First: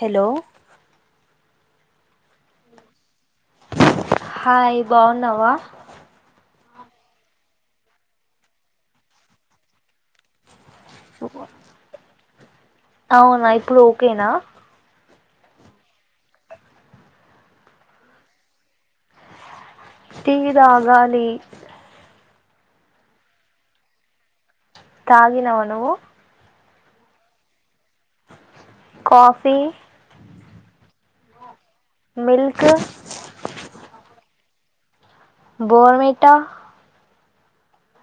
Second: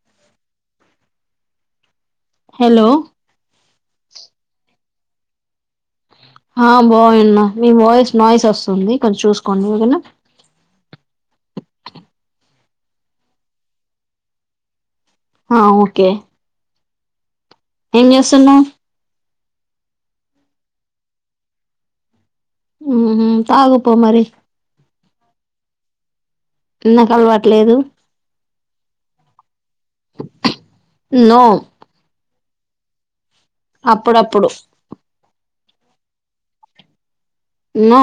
Hello hello బాగునవా ఆ బాగున్న మీ వాయిస్ నాయిస్ వస్తుంది కొంచెం చూసుకోండి ఎకనా అవునా ఇప్పుడు ఓకేనా హ ఓకే ఎన్స్తున్నా టీ తాగాలి ఉ తాగుపో మరి తాగిినవ ను్వు నాకు అలవట్లేదు కాఫీ న మల్క్ అప్పుడప్పుడు బోర్మేటా న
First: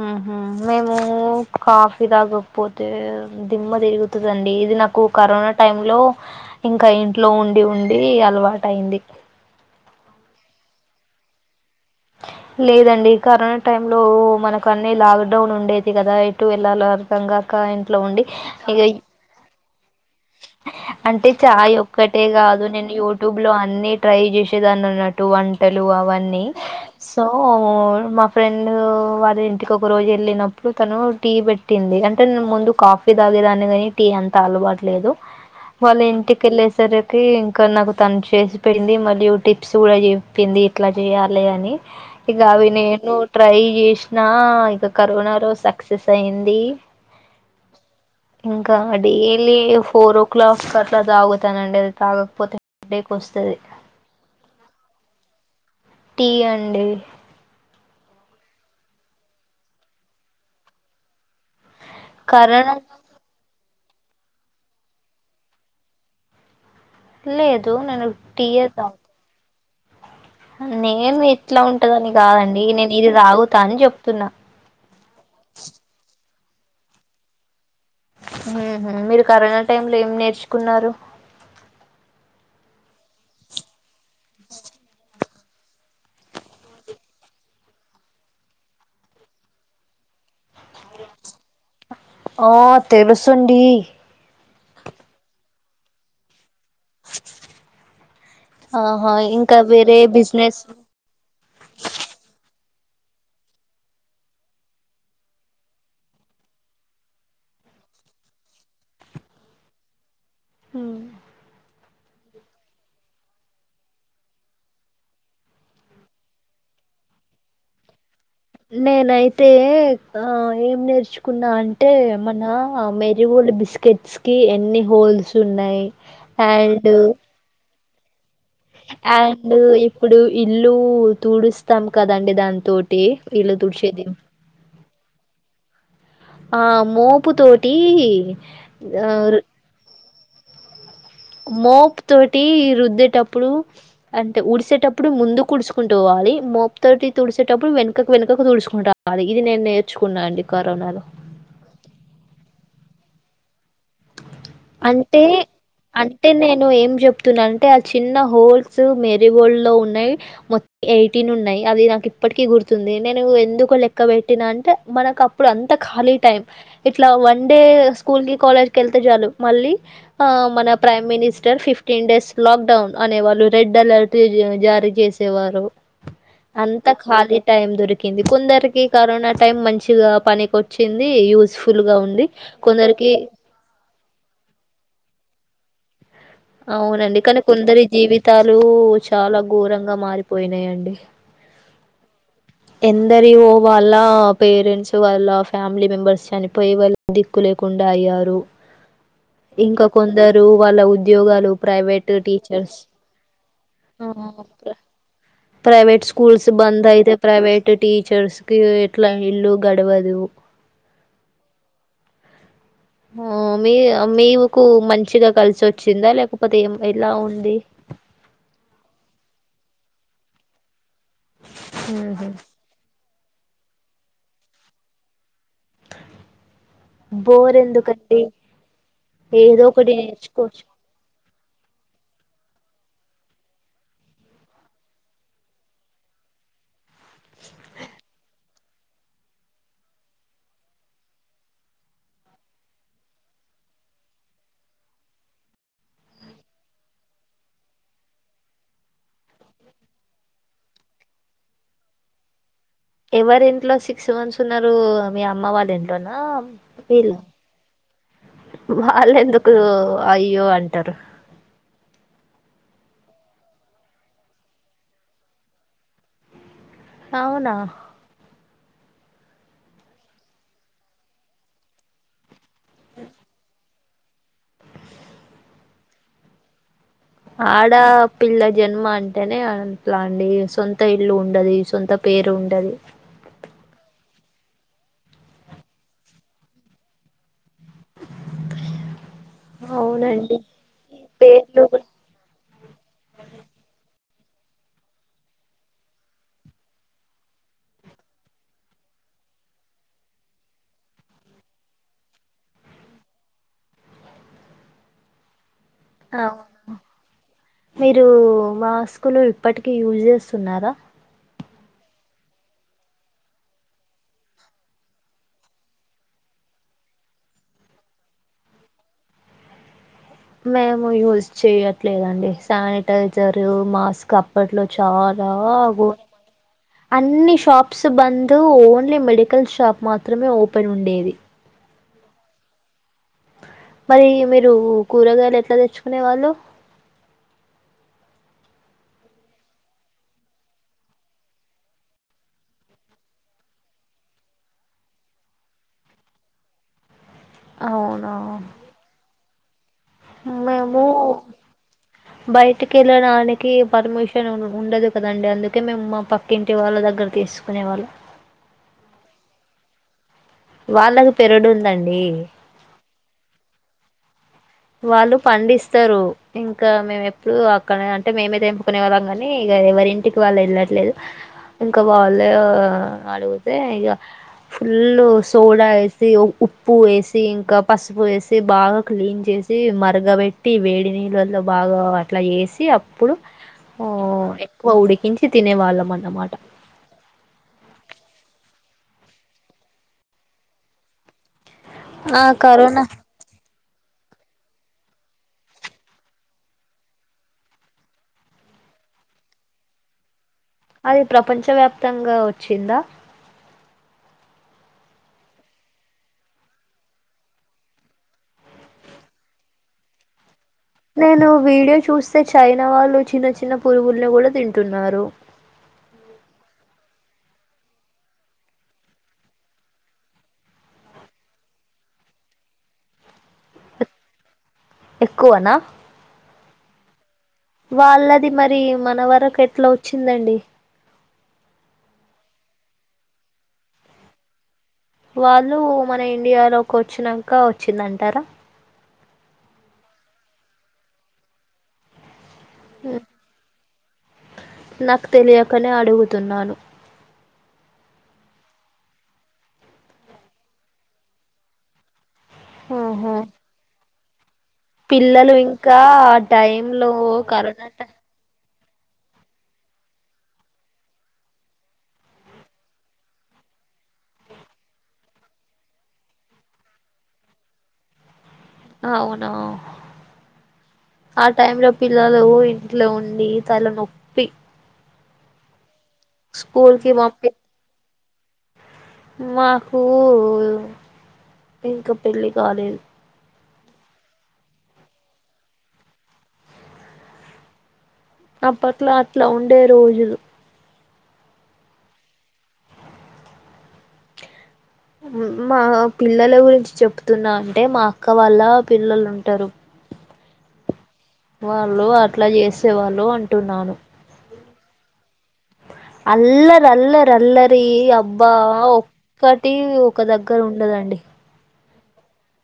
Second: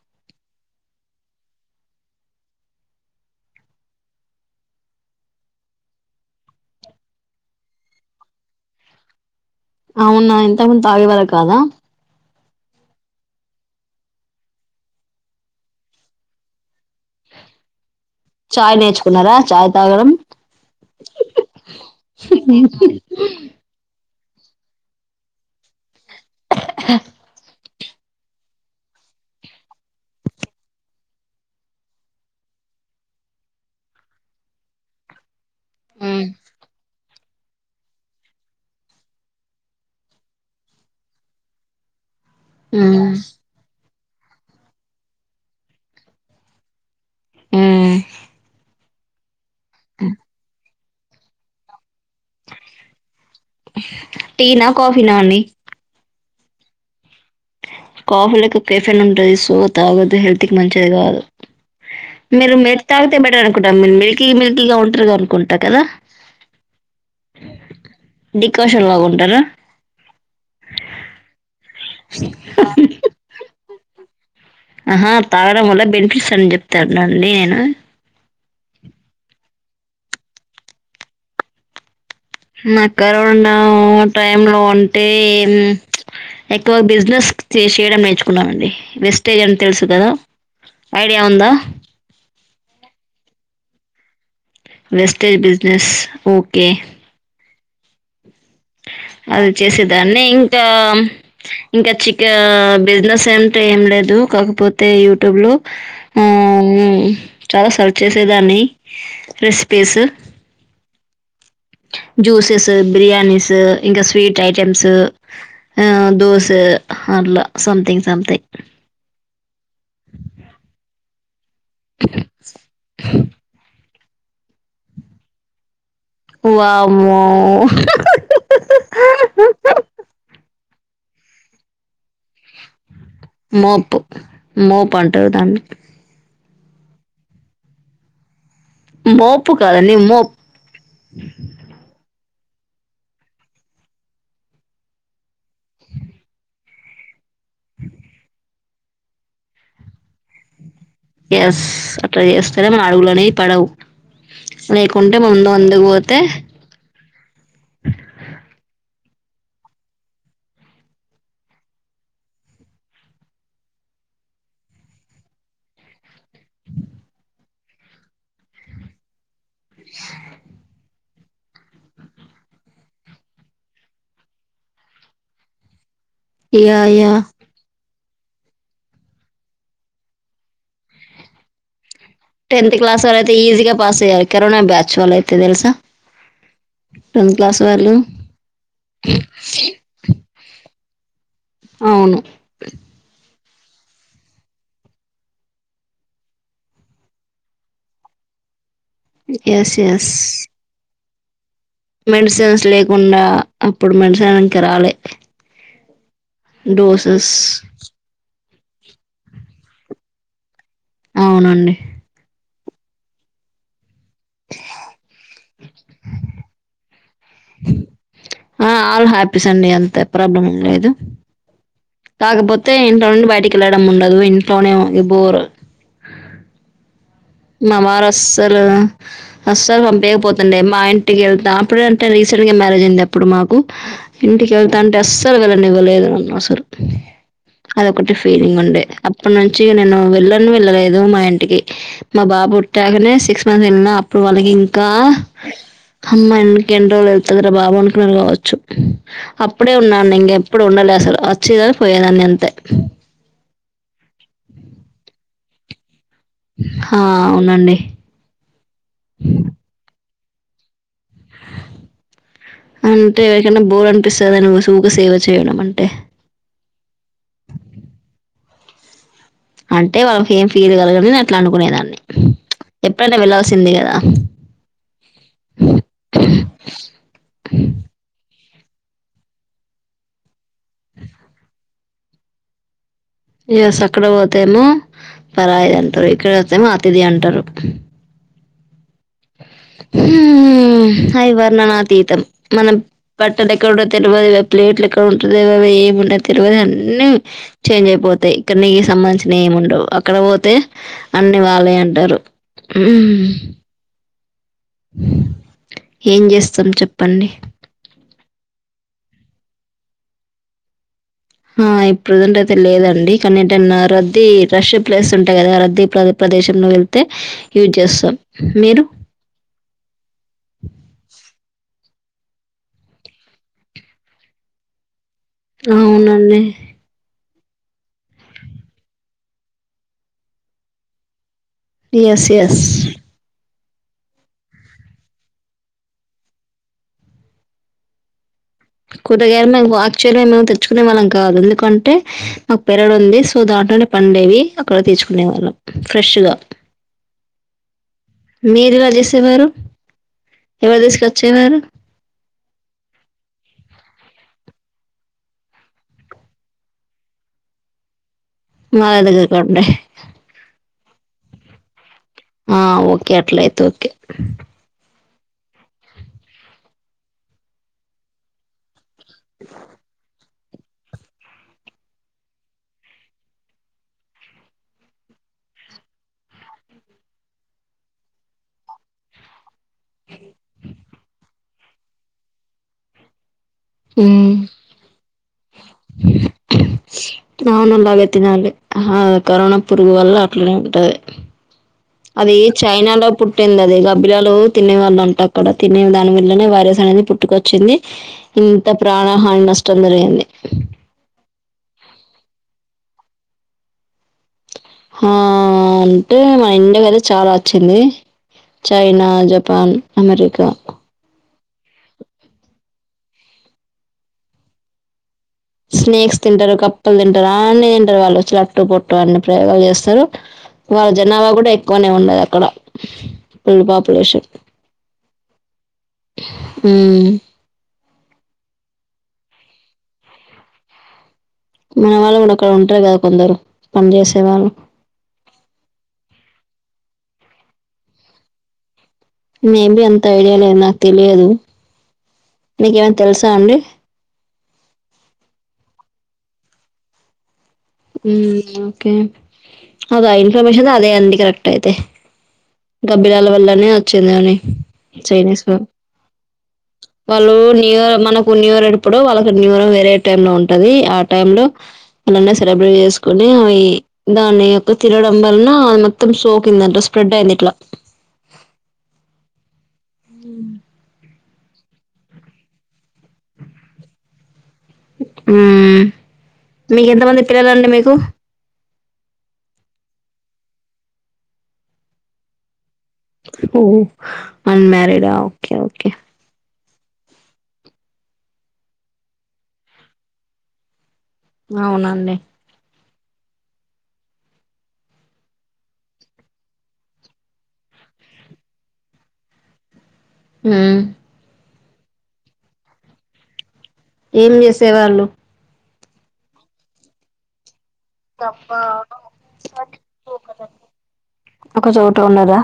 ఉహ మేము కాఫీ తాగకపోతే దిమ్మ తిరుగుతుందండి ఇది నాకు కరోనా టైమ్ లో ఇంకా ఇంట్లో ఉండి ఉండి అలవాటు అయింది అవునా ఇంతకుముందు తాగేవాళ్ళ కాదా లేదండి కరోనా టైంలో మనకు అన్నీ లాక్డౌన్ ఉండేది కదా ఎటు వెళ్ళాల అర్థంగాక చాయ్ నేర్చుకున్నారా చాయ్ తాగడం అంటే చాయ్ ఒక్కటే కాదు నేను యూట్యూబ్ లో అన్ని ట్రై చేసే దాన్ని అన్నట్టు వంటలు అవన్న సో మా ఫ్రెండ్ వారి ఇంటికి ఒక రోజు వెళ్ళినప్పుడు తను టీ పెట్టింది అంటేే ముందు కాఫీ తాగేదాన్ని కాగాని టీ అంత అలవాటు లేదు వాళ ఉమ్ ఇంటికి లే సరే తే ఇంకా నాకు తను చేసిపోయింది మళ్ళయు టిప్స్ కూడా చెప్పింది ఇట్లా చేయాలి అని ఇగ అవి ఉమ్ నేను ట్రై చేసి నా ఇక కరోనా రోజు సక్సెస్ అయింది ఇంక్ తాడి ఎల్లి ఫోర్ ఓ క్లాక్ ఆ తా తాగుతానండి తాగకపోతే హెడేక్ వస్తది టీనా కాఫీ నా అండి టీ అండి కాఫీ లకు కెఫెన్ ఉంటది సో తాగుతే హెల్త్ కి మంచిది కాదు మెరు కరోనా మెట్ తాగతే బెట్టర్ మిల్కి మిల్కిగా ఉంటారుగా అనుకుంటా కదా లేదు నేను టీ యే డికాషన్ తాగు లాగా ఉంటారా నే మీ ఇట్లా ఉంటదని కాదండి నేను ఇది తాగుతా అని చెప్ తున్నా అహా తాగడం వల్ల బెనిఫిట్స్ అని చెప్ తారు నను నేను మీరు కరోనా టైమ్ లో ఏం నేర్చుకున్నారు మ కరోనా టైమ్ లో అంటే ఉమ్ ఎక్కువ బిజినెస్ చేసేయడం నేర్చుకున్నామండి వెస్టేజ్ అని తెలుసు కదా ఐడియా ఉందా ఆ తెలుసుండి వెస్టేజ్ బిజినెస్ ఓకే ఆహా అది ఇంకా వేరే చేసేదాన్ని ఇంకా బిజినెస్ ఇంకా చికా బిజినెస్ అంటే ఏం లేదు కాకపోతే యూట్యూబ్లో ఉ ఉమ్ చాలా సర్చ్ చేసేదాన్ని రెసిపీస్ హు జ్యూసెస్ బిర్యానీస్ ఇంకా స్వీట్ ఐటెమ్స్ ఆ దోస అట్లా సంథింగ్ సంథింగ్ నేనయితే ఆ ఏం నేర్చు కున్నా అంటే మన మెరీ గోల్డ్ బిస్కెట్ స్ కి ఎన్ని హోల్స్ ఉన్నాయి అండ్ వామ్మో అండ్ ఇప్పుడు ఇల్ లు తూడుస్తాం కదండి దానితో మోప్ మో పంటవు దాం ఆ మోపు తోటి ఆ మోపు కాాలాని మోపు మోపు తోటి రుద్దేటప్పుడు అంటే ఉఊడిసేటప్పుడు ముందు కుడుచుకుంటూ పోవాలి మోపు తోటి తుసేటప్పుడు వెనకకు వెనకకు తుసు ాలి ఇది నేను నేర్చుకున్నా అండి కరోనాలో ఎస్ అట్లా చేస్తేనే మన అడుగులోనే పడవు లేకుంటే అంటే ముందు అందుకు పోతే తున్నా అంటే ఆ చిన్న హోల్స్ మేరీగోల్డ్ లో ఉన్నాయి మొత్తం ఎయిటీన్ ఉన్నాయి అది నాకు ఇప్పటిక గుర్తుంది నేను ఎందుకు లెక్క పెెట్టినా అంటే మనకు అప్పుడు అంత ఖాళీ టైం ఇట్లా వన్ డే స్కూల్ కి కాలేజ్ క వెళ్తే చాలు మళ్ళీ ఆ మన ప్ర మినిస్టర్ ఫిఫ్టీన్ డేస్ లాక్డౌన్ అనే వాళ్ళు రెడ్ అలర్ట్ జారీ చేసేవారు ఇక అంత ఇక ఖాళీ టైమ్ దొరి కొందరికి కరోనా టైం మంచిగా పనిక వచ్చింది యూజఫుల్ గా ఉ టెంతత్ క్లాస్ వర అతే ఈజీగా పాస్ స కరోనా బ్యాచ్ వాల్ అయితేది తెల్సా అవునండి కానీ కొందరి జీవితాలు చాలా ఘోరంగా మారిపోయినాయంండి అవును. ఎందరియో వాళ్ళ పేరెంట్స్ వాళ్ళ ఫ్యామిలీ మెంబర్స్ చనిపోయి వాళ్ళ దిక్కు లేకుండా అయ్యారు. ఎస్ ఇంకా ఎస్ కొందరు వాళ్ళ ఊ.. ఉద్యోగాలు. ప్రైవేట్ మెడిసిన్స్ టీచర్స్ లేకుండా, అప్పుడు మెడిసిన్ ఇంకా రాలే. ప్రైవే సూక్. స్కూల్స్ బంద ఆయితే? డోసెస్ ప్రైవేట్ టీచర్స్.. ఎట్లా ఇల్లు గడవదు. అవునండి. ! ఓమీ. మీకు మంచిగా కలిసి వచ్చిందా లేకపోతే ఏం ఎలా ఉంది. ఎస్ అండి అంత ప్రాబ్లం లేదు. మ్మ్. తగపోతేం. ఇంట్లో నుండి బయటికి వెళ్లడం ఉండదు ఇంట్లోనే బోర్. బోర్ మా వారు ఎందుకండి అస్సలు ఏదో అస్సలు ఒకటి పంపించకపోతుండే, నేర్చుకోవచ్చు మా ఇంటికి వెళ్తాం అప్పుడే అంటే రీసెంట్ గా మ్యారేజ్ అయింది. ఇప్పుడు మాకు ఇంటికి వెళ్తా అంటే అస్సలు వెళ్ళనివ్వలేదు అన్నా అసలు. అది ఒకటి ఫేర్. ంగ్ ఉండే అప్పటి నుంచి నేను వెళ్ళను వెళ్ళలేదు మా ఇంటికి. మా బాబు పుట్టాకనే సిక్స్ మంత్ వెళ్ళినా అప్పుడు వాళ్ళకి ఇంకా, అమ్మా ఇంకేన్న రోజులు ఎళ్తది రా బాబు అనుకున్నారు గావచ్చు అప్పుడే ఉన్నాన్ని ఇంగ ఎప్పుడు ఉండలే అసలు వచ్చిదని పోయేదాన్ని అంతే. ఎవరి ఇంట్లో సిక్స్ మంత్స్ ఉన్నారు మీ అమ్మ వాళ్ళ ఇ డొనా అవునండి వీల్లా అయ్యో అంటరు అంటే ఎవరికనా బోర్ అనిపిస్తది నువ్వు సూక సేవ చేయడం అంటే. అవునా! అంటే వాళ్ళకి ఏం ఫీల్ కలగదు నేను అట్లా అనుకునేదాన్ని. ఎప్పుడైనా వెల్లాల్సింది కదా హమ్ [unintelligible] ఆడా పిల్ల జన్మ అంటేనే అంట్లా అండి సొంత ఇల్లు ఉండది సొంత పేరు ఉండది. ఎస్ అక్కడ పోతేమో పరాయిది అంటారు, ఇక్కడ వొతేమో అతిథి అంటారు. అవునండి హ్మ్మ్ అవి పేర్లు కూడా వర్ననాతీతం మన పట్టద ఎక్కడ. తెలువది గా ప్లేట్లు ఎక్కడ ఉంటది అ ఏముండ తెలువది అన్ని చేంజ్ అయిపోతాయి. ఇక్క నీ సంబంధించిన ఏమి ఉండవు అక్కడ పోతే అన్ని వాలయే అంటారు హ్మ్ అ ఏం జేస్తాం చెప్పండి. రు మాస్కులు ఇప్పటికీ యూజ్ జేస్తున్నారా ఆ ఇప్పుడు ప్రజెంట్ అయితే లేదండి కానీ ఏటన్నా రద్దీ రష్ ప్లేస్ ఉంటాయి కదా రద్దీ ప్రదేశంలో వెళ్తే యూజ్ జేస్తాం మీరు మేము యూజ్ చేయ ట్లేదండి శానిటైజరు మాస్క్ అప్పట్లో చా [unintelligible] అవునండి. అన్ని షాప్ ప్స్ బంద్ ఓన్లీ మెడికల్ షాప్ మాత్రమే ఓపెన్ ఉండేది ఎస్ ఎస్ మరి మీరు కూరగాయలు ఎట్లా తెచ్చుకునేవాళ్ళు కూరగాయలు ఆ [unintelligible] తెచ్చుకునే వాళ్ళం కాదు ఎందుకంటే మాకు పెరడు ఉంది సో దాంట్లోనే పండేవి అక్కడ తెచ్చుకునే వాళ్ళం ఫ్రెష్ గా అవునా మీరెలా జేసేవారు మేము బయటికి వెళ్ళడాని కి పర్మిషన్ ఉండదు కదండి అందుకే మేము మా పక్కింటి వాళ్ళ దగ్గర తీసుకునే వాళ్ళం మాదగ్గరకి రా ఉండాయ్ వాళ్ళకు పెరడుందండీ ఆ ఓ కె అట్లయితే ఓకే వాళ్ళు పండిస్తారు ఇంకా మేము ఎప్పుడు అక్కడ అంటే మేమే తెంపుకునే వాళ్ళం కానీ ఇగ ఎవరింటికి ఇవాళ వెళ్ళట్లేదు ఇంకా వాళ్ళు అడిగుతే ఇక ఫుల్ సోడా వేసి ఉప్పు వేసి ఇంకా పసుపు వేసి బాగా క్లీన్ చేసి మరగబెట్టి వేడి నీళ్ళల్లో బాగా అట్లా చేసి అప్పుడు ఓ హ్మ్. ఎక్కువ ఉడికించి తినే వాళ్ళం అన్నమాట [unintelligible] హా కరోనా పురుగు వల్ల అట్లనే ఉంటది ఆ అది కరోనా చైనా లో పుట్టింది అదే గబ్బిలాలు తినే వాళ్ళుంట అక్కడ తినిన దాని వల్లనే వైరస్ అనేది పుట్టుకొచ్చింది ఇంత ప్రాణహాని నష్టం జరిగింది అది ప్రపంచవ్యాప్తంగా వచ్చిందా హా అంటే మన ఇండియాకి ఐతే చాలా వచ్చింది చైనా జపాన్ అమెరికా నేను వీడియో చూస్తే చైనా వాళ్ళు చిన్న చిన్న పురుగుల్ని కూడా తింటున్నారు స్నేక్స్ తింటారు కప్పలు తింటారు అన్ని తింటారు వాళ్ళు చట్టు పొట్టు అన్ని ప్రయోగాలు చేస్తారు వాళ్ళ జనాభా కూడా ఎక్కువనే ఉంన్నది అక్కడ ఫుల్ పాపులేషన్ ఎక్కువనా ఉమ్ వాళ్ళది మరి మన వరకు ఎట్లా వచ్చిందండి మన వాళ్ళు కూడా అక్కడ ఉంటారు కదా కొందరు పని చేసే వాళ్ళు వాళ్ళు మన ఇండియాలోకి వచ్చినంక వచ్చిందంటారా మేబీ అంత ఐడియా లేదు నాకు తెలియదు నీకేమన్నా ఉమ్, తెలుసా అండి నాకు తెలియకనే అడుగుతున్నాను ఉమ్ ఓకే అదా ఇన్ఫర్మేషన్ అదే అండి కరెక్ట్ అయితే ఆహా గబ్బిలాల వల్లనే చిన్నని పిల్లలు ఇంకా ఆ టై లో కరోనా టాయి ఇప్పుడు వాళ్ళకి న్యూరం వేరే టై లో ఉంటది ఆ టై లో సరబేట్ చేసుకుని అవి దాని యొక్క తినడం వలన అ మొత్తం సోకింది అంట స్ప్రెడ్ అయింది ఇట్లా అవునా ఉ ఆ టైమ్ లో పిల్లలు ఇంట్లో ఉండి తల నొప్పి ఊ స్కూల్ మీకు కి ఎంత మంది పంపి పిల్లలండి మీకు మాకు ఇంకా పెళ్లి కాలేదు ఓ అన్మరిడ్ ఆ ఓకే ఓకే అప్పట్లో అట్లా ఉండే రోజులు అవునండి మా పిల్లల గురించి చెప్తున్నా అంటే మా అక్క వాళ్ళ పిల్లలు ఉంటారు ఉ వాళ్ళు అట్లా చేసేవాళ్ళు అంటున్నాను ఏం చేసే వాళ్ళు అల్లర్ అల్లర్ అలర్ త్రీ అబ్బా తప్ప ఒక్కటి ఒక దగ్గర ఉండదండి ఒక చోట్లో ఉన్నదా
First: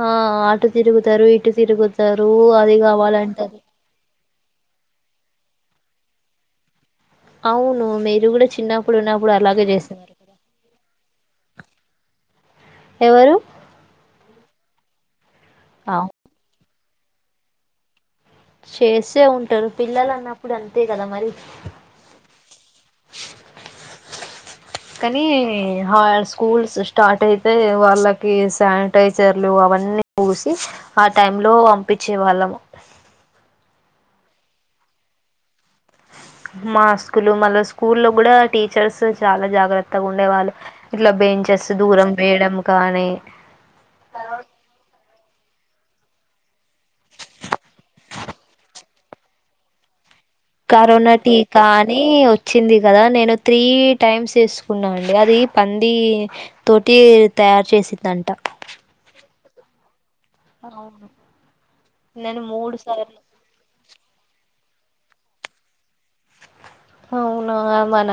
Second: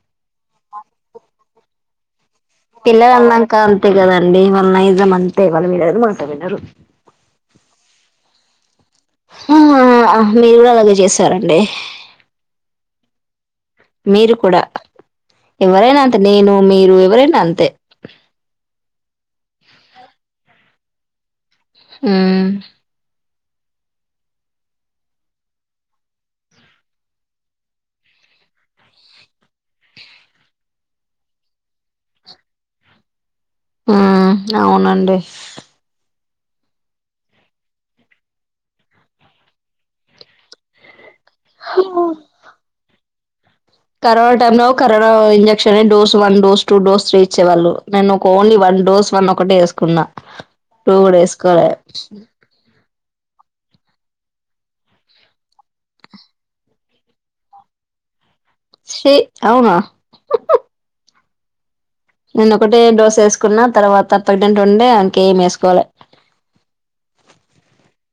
ఆ ఆట తిరుగుతారు ఇటు తిరుగుతా పిలర్ అల్న్నాంక అంతేకదా అంే ఇవాళ నైజం అంతే ఇ వాళ్ళ మీర మాట్లాడినారు అవును మ మీరు కూడా చిన్న ఆ మీరు కూడా అలాగే చేసారండి ఎవరు మీరు కూడా ఎవ్వరేనా అవు అంత నేను మీరు ఎవరైనా అంతే చేస్తే ఉంటారు పిల్లలు అన్నప్పుడు అంతే కదా మరి ఆ కానీ స్కూల్స్ స్టార్ట్ అయితే వాళ్ళకి శానిటైజర్లు అవన్నీ పూసి ఆ టై లో పంపించే వాళ్ళము ఉ అవునండి మాస్కులు మళ్ళ స్కూ లో కూడా టీచర్స్ చాలా జాగ్రత్తగా ఉండేవాళ్ళు ట్ల బేయించస్ దూరం వేయడం కాణే కరోనా టైం నువవు కరోనా ఇ dose one dose two dose three ఇచ్చేవాళ్ళు నేను ఒక ఓన్లీ వన్ డోస్ వన్ ఒకటి వేసుకున్నా టూ కరోనా కూడా టీకా వేసుకోలే అని వచ్చింది కదా నేను నే త్రీ టైమ్స్ వేసుకున్నా అండి అది పంది తోటి తయారు చేసిందంట శే అవునా అవు నేను ఒకటే డోస వేసుకున్నా తర్వాత ప ఉండే అక ఏం వేసుకోవాలి అవునా మన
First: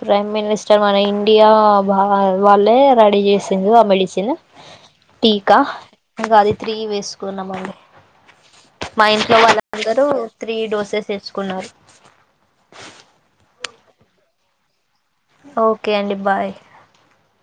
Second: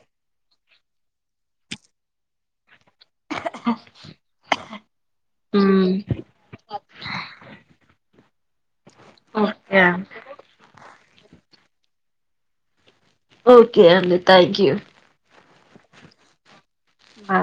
ప్రైమ్ మనిస్టర్ మన ఇండియా వాళ్ళు రెడీ చేసింది ఆ మెడిసిన్ టీకా ఇంకా అది తిరిగి వేసుకున్నామ అండి మా ఇంట్లో ఓకే వాళ్ళందరూ త్రీ డోసెస్ వస్తారు తీసుకున్నారు ఓకే అండి థ్యాంక్ యూ ఓకే అండి బాయ్ ఆ